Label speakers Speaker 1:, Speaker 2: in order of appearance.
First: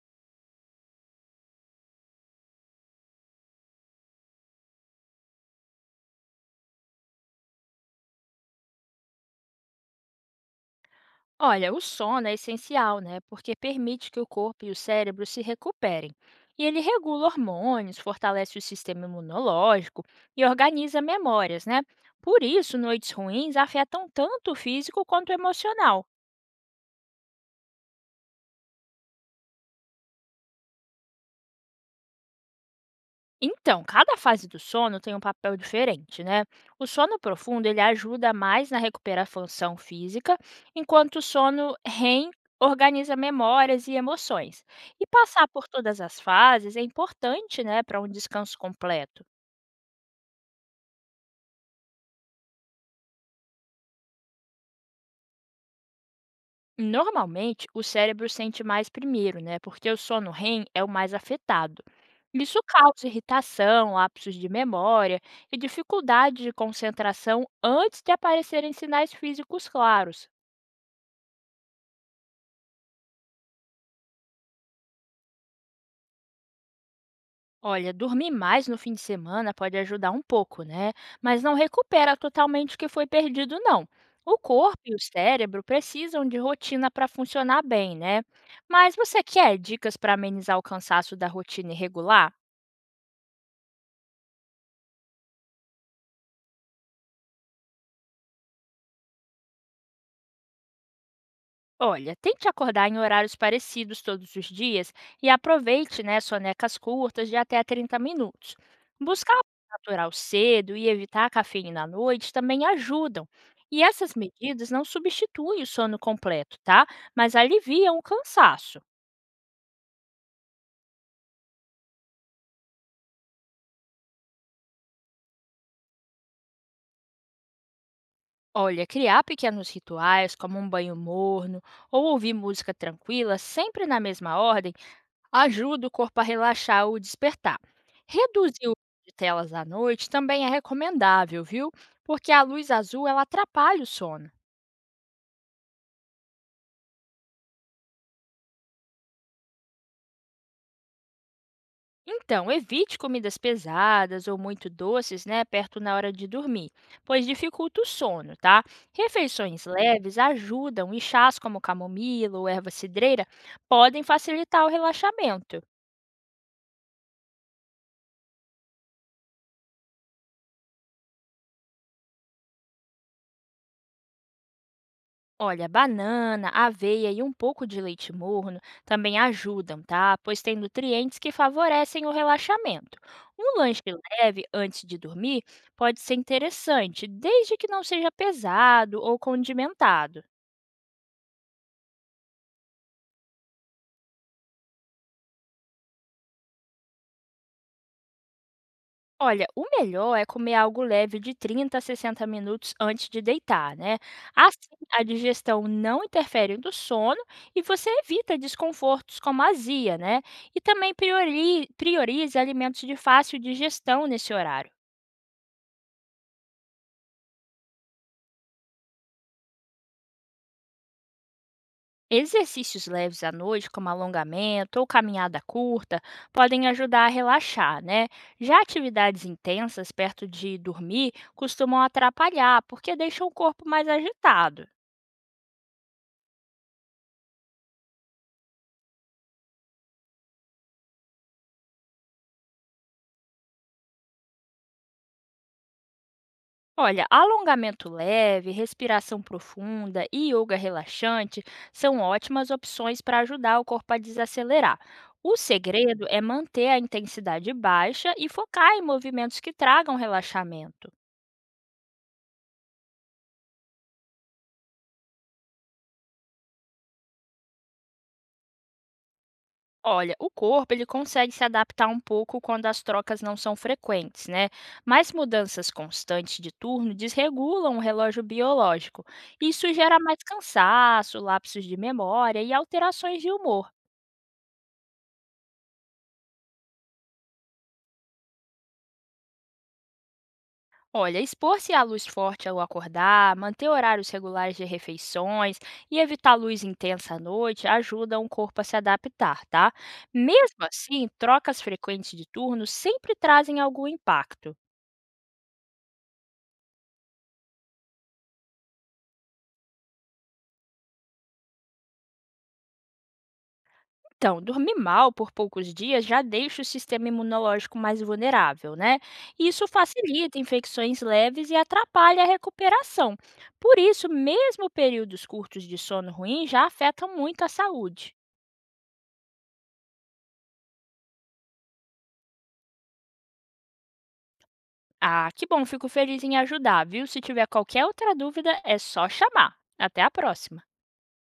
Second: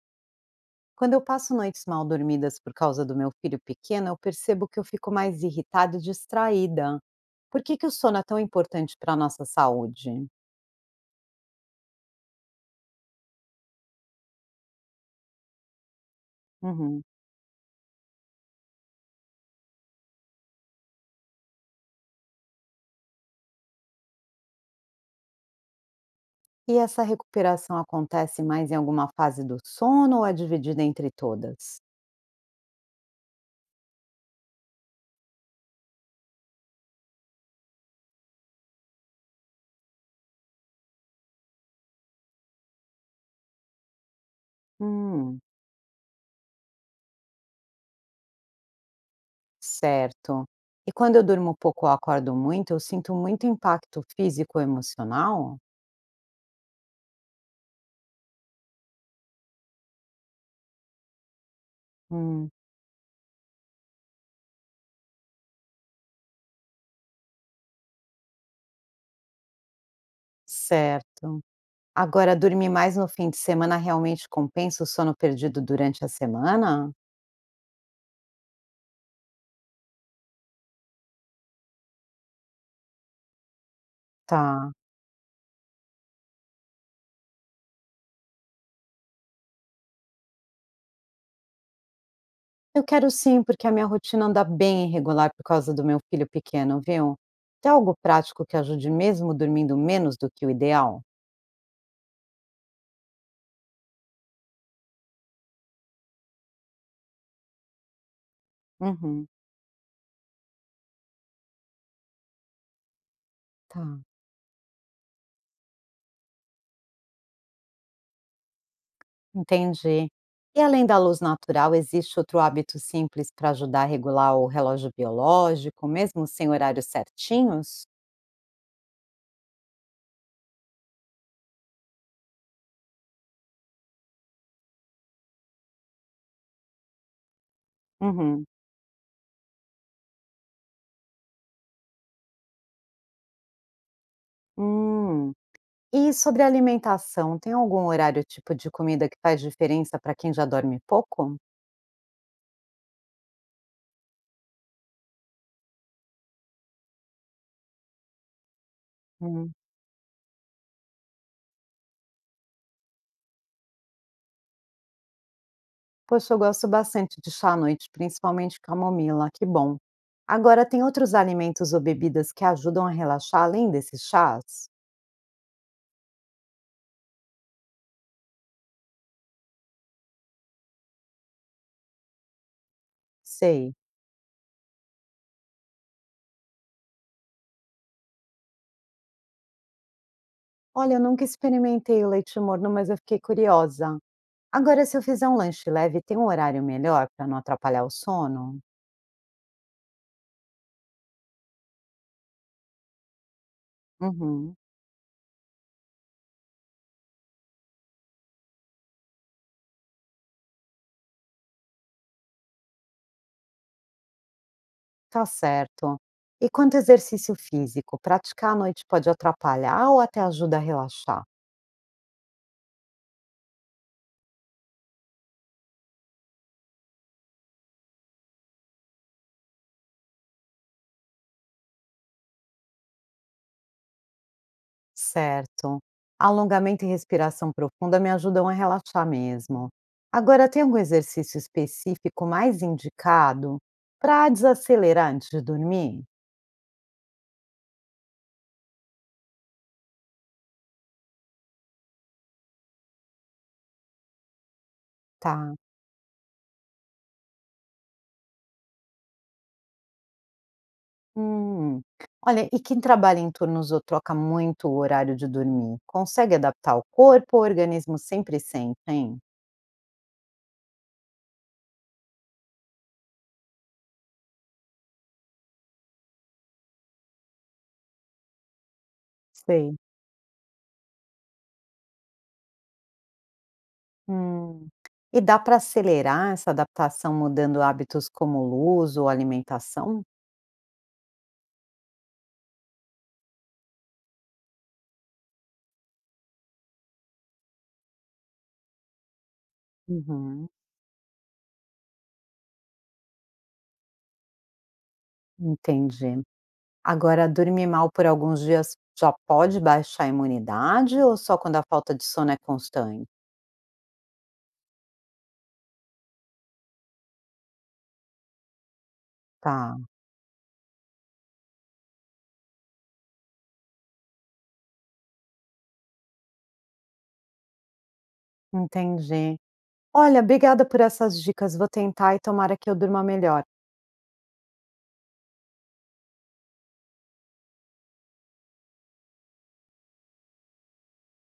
Speaker 1: Quando eu passo noites mal dormidas por causa do meu filho pequeno, eu percebo que eu fico mais irritada e distraída. Por que, que o sono é tão importante para a nossa saúde?
Speaker 2: Olha, o sono é essencial, né? Porque permite que o corpo e o cérebro se recuperem. E ele
Speaker 1: Uhum.
Speaker 2: regula hormônios, fortalece o sistema imunológico e organiza memórias, né? Por isso, noites ruins afetam tanto o físico quanto o emocional.
Speaker 1: E essa recuperação acontece mais em alguma fase do sono ou é dividida entre todas?
Speaker 2: Então, cada fase do sono tem um papel diferente, né? O sono profundo, ele ajuda mais na recuperação física, enquanto o sono REM organiza memórias e emoções. E
Speaker 1: Hum,
Speaker 2: passar por todas as fases é importante, né, para um descanso completo.
Speaker 1: certo. E quando eu durmo pouco ou acordo muito, eu sinto muito impacto físico e emocional?
Speaker 2: Normalmente, o cérebro sente mais primeiro, né? Porque o sono REM é o mais afetado.
Speaker 1: Hum,
Speaker 2: Isso causa irritação, lapsos de memória e dificuldade de concentração antes de aparecerem sinais físicos claros.
Speaker 1: certo. Agora, dormir mais no fim de semana realmente compensa o sono perdido durante a semana?
Speaker 2: Olha, dormir mais no fim de semana pode ajudar um pouco, né? Mas não recupera totalmente o que foi perdido, não. O
Speaker 1: Tá.
Speaker 2: corpo e o cérebro precisam de rotina para funcionar bem, né? Mas você quer dicas para amenizar o cansaço da rotina irregular?
Speaker 1: Eu quero sim, porque a minha rotina anda bem irregular por causa do meu filho pequeno, viu? Tem algo prático que ajude mesmo dormindo menos do que o ideal?
Speaker 2: Olha, tente acordar em horários parecidos todos os dias e aproveite, né, sonecas curtas de até 30 minutos.
Speaker 1: Uhum,
Speaker 2: Buscar o natural cedo e evitar a cafeína à noite também ajudam. E
Speaker 1: tá.
Speaker 2: essas medidas não substituem o sono completo, tá? Mas aliviam o cansaço.
Speaker 1: Entendi. E além da luz natural, existe outro hábito simples para ajudar a regular o relógio biológico, mesmo sem horários certinhos?
Speaker 2: Olha, criar pequenos rituais, como um banho morno ou ouvir música tranquila, sempre na mesma ordem, ajuda o corpo a relaxar ou despertar.
Speaker 1: Uhum.
Speaker 2: Reduzir o uso de telas à noite também é recomendável, viu? Porque a luz azul ela atrapalha o sono.
Speaker 1: Hum. E sobre a alimentação, tem algum horário tipo de comida que faz diferença para quem já dorme pouco?
Speaker 2: Então, evite comidas pesadas ou muito doces, né, perto na hora de dormir, pois dificulta o sono, tá? Refeições leves ajudam e chás como camomila ou erva cidreira podem facilitar o relaxamento.
Speaker 1: Poxa, eu gosto bastante de chá à noite, principalmente camomila, que bom. Agora, tem outros alimentos ou bebidas que ajudam a relaxar além desses chás?
Speaker 2: Olha, banana, aveia e um pouco de leite morno também ajudam, tá? Pois tem nutrientes que favorecem o relaxamento. Um
Speaker 1: Sei.
Speaker 2: lanche leve antes de dormir pode ser interessante, desde que não seja pesado ou condimentado.
Speaker 1: Olha, eu nunca experimentei o leite morno, mas eu fiquei curiosa. Agora, se eu fizer um lanche leve, tem um horário melhor para não atrapalhar o sono?
Speaker 2: Olha, o melhor é comer algo leve de 30 a 60 minutos antes de deitar, né?
Speaker 1: Uhum.
Speaker 2: Assim, a digestão não interfere no sono e você evita desconfortos como azia, né? E também priorize alimentos de fácil digestão nesse horário.
Speaker 1: Tá certo. E quanto ao exercício físico, praticar à noite pode atrapalhar ou até ajuda a relaxar?
Speaker 2: Exercícios leves à noite, como alongamento ou caminhada curta, podem ajudar a relaxar, né? Já atividades intensas perto de dormir costumam atrapalhar, porque deixam o corpo mais agitado.
Speaker 1: Certo. Alongamento e respiração profunda me ajudam a relaxar mesmo. Agora, tem algum exercício específico mais indicado para desacelerar antes de dormir?
Speaker 2: Olha, alongamento leve, respiração profunda e yoga relaxante são ótimas opções para ajudar o corpo a desacelerar. O
Speaker 1: Tá.
Speaker 2: segredo é manter a intensidade baixa e focar em movimentos que tragam relaxamento.
Speaker 1: Hum. Olha, e quem trabalha em turnos ou troca muito o horário de dormir, consegue adaptar o corpo o organismo sempre sente, hein?
Speaker 2: Olha, o corpo ele consegue se adaptar um pouco quando as trocas não são frequentes, né? Mas mudanças constantes de turno desregulam o relógio biológico. Isso
Speaker 1: Sei.
Speaker 2: gera mais cansaço, lapsos de memória e alterações de humor.
Speaker 1: Hum. E dá para acelerar essa adaptação mudando hábitos como luz ou alimentação?
Speaker 2: Olha, expor-se à luz forte ao acordar, manter horários regulares de refeições e evitar luz intensa à noite ajuda o corpo a se adaptar, tá?
Speaker 1: Uhum.
Speaker 2: Mesmo assim, trocas frequentes de turnos sempre trazem algum impacto.
Speaker 1: Entendi. Agora, dormir mal por alguns dias já pode baixar a imunidade ou só quando a falta de sono é constante?
Speaker 2: Então, dormir mal por poucos dias já deixa o sistema imunológico mais vulnerável, né? Isso
Speaker 1: Tá,
Speaker 2: facilita infecções leves e atrapalha a recuperação. Por isso, mesmo períodos curtos de sono ruim já afetam muito a saúde.
Speaker 1: entendi. Olha, obrigada por essas dicas. Vou tentar e tomara que eu durma melhor.
Speaker 2: Ah, que bom, fico feliz em ajudar, viu? Se tiver qualquer outra dúvida, é só chamar. Até a próxima!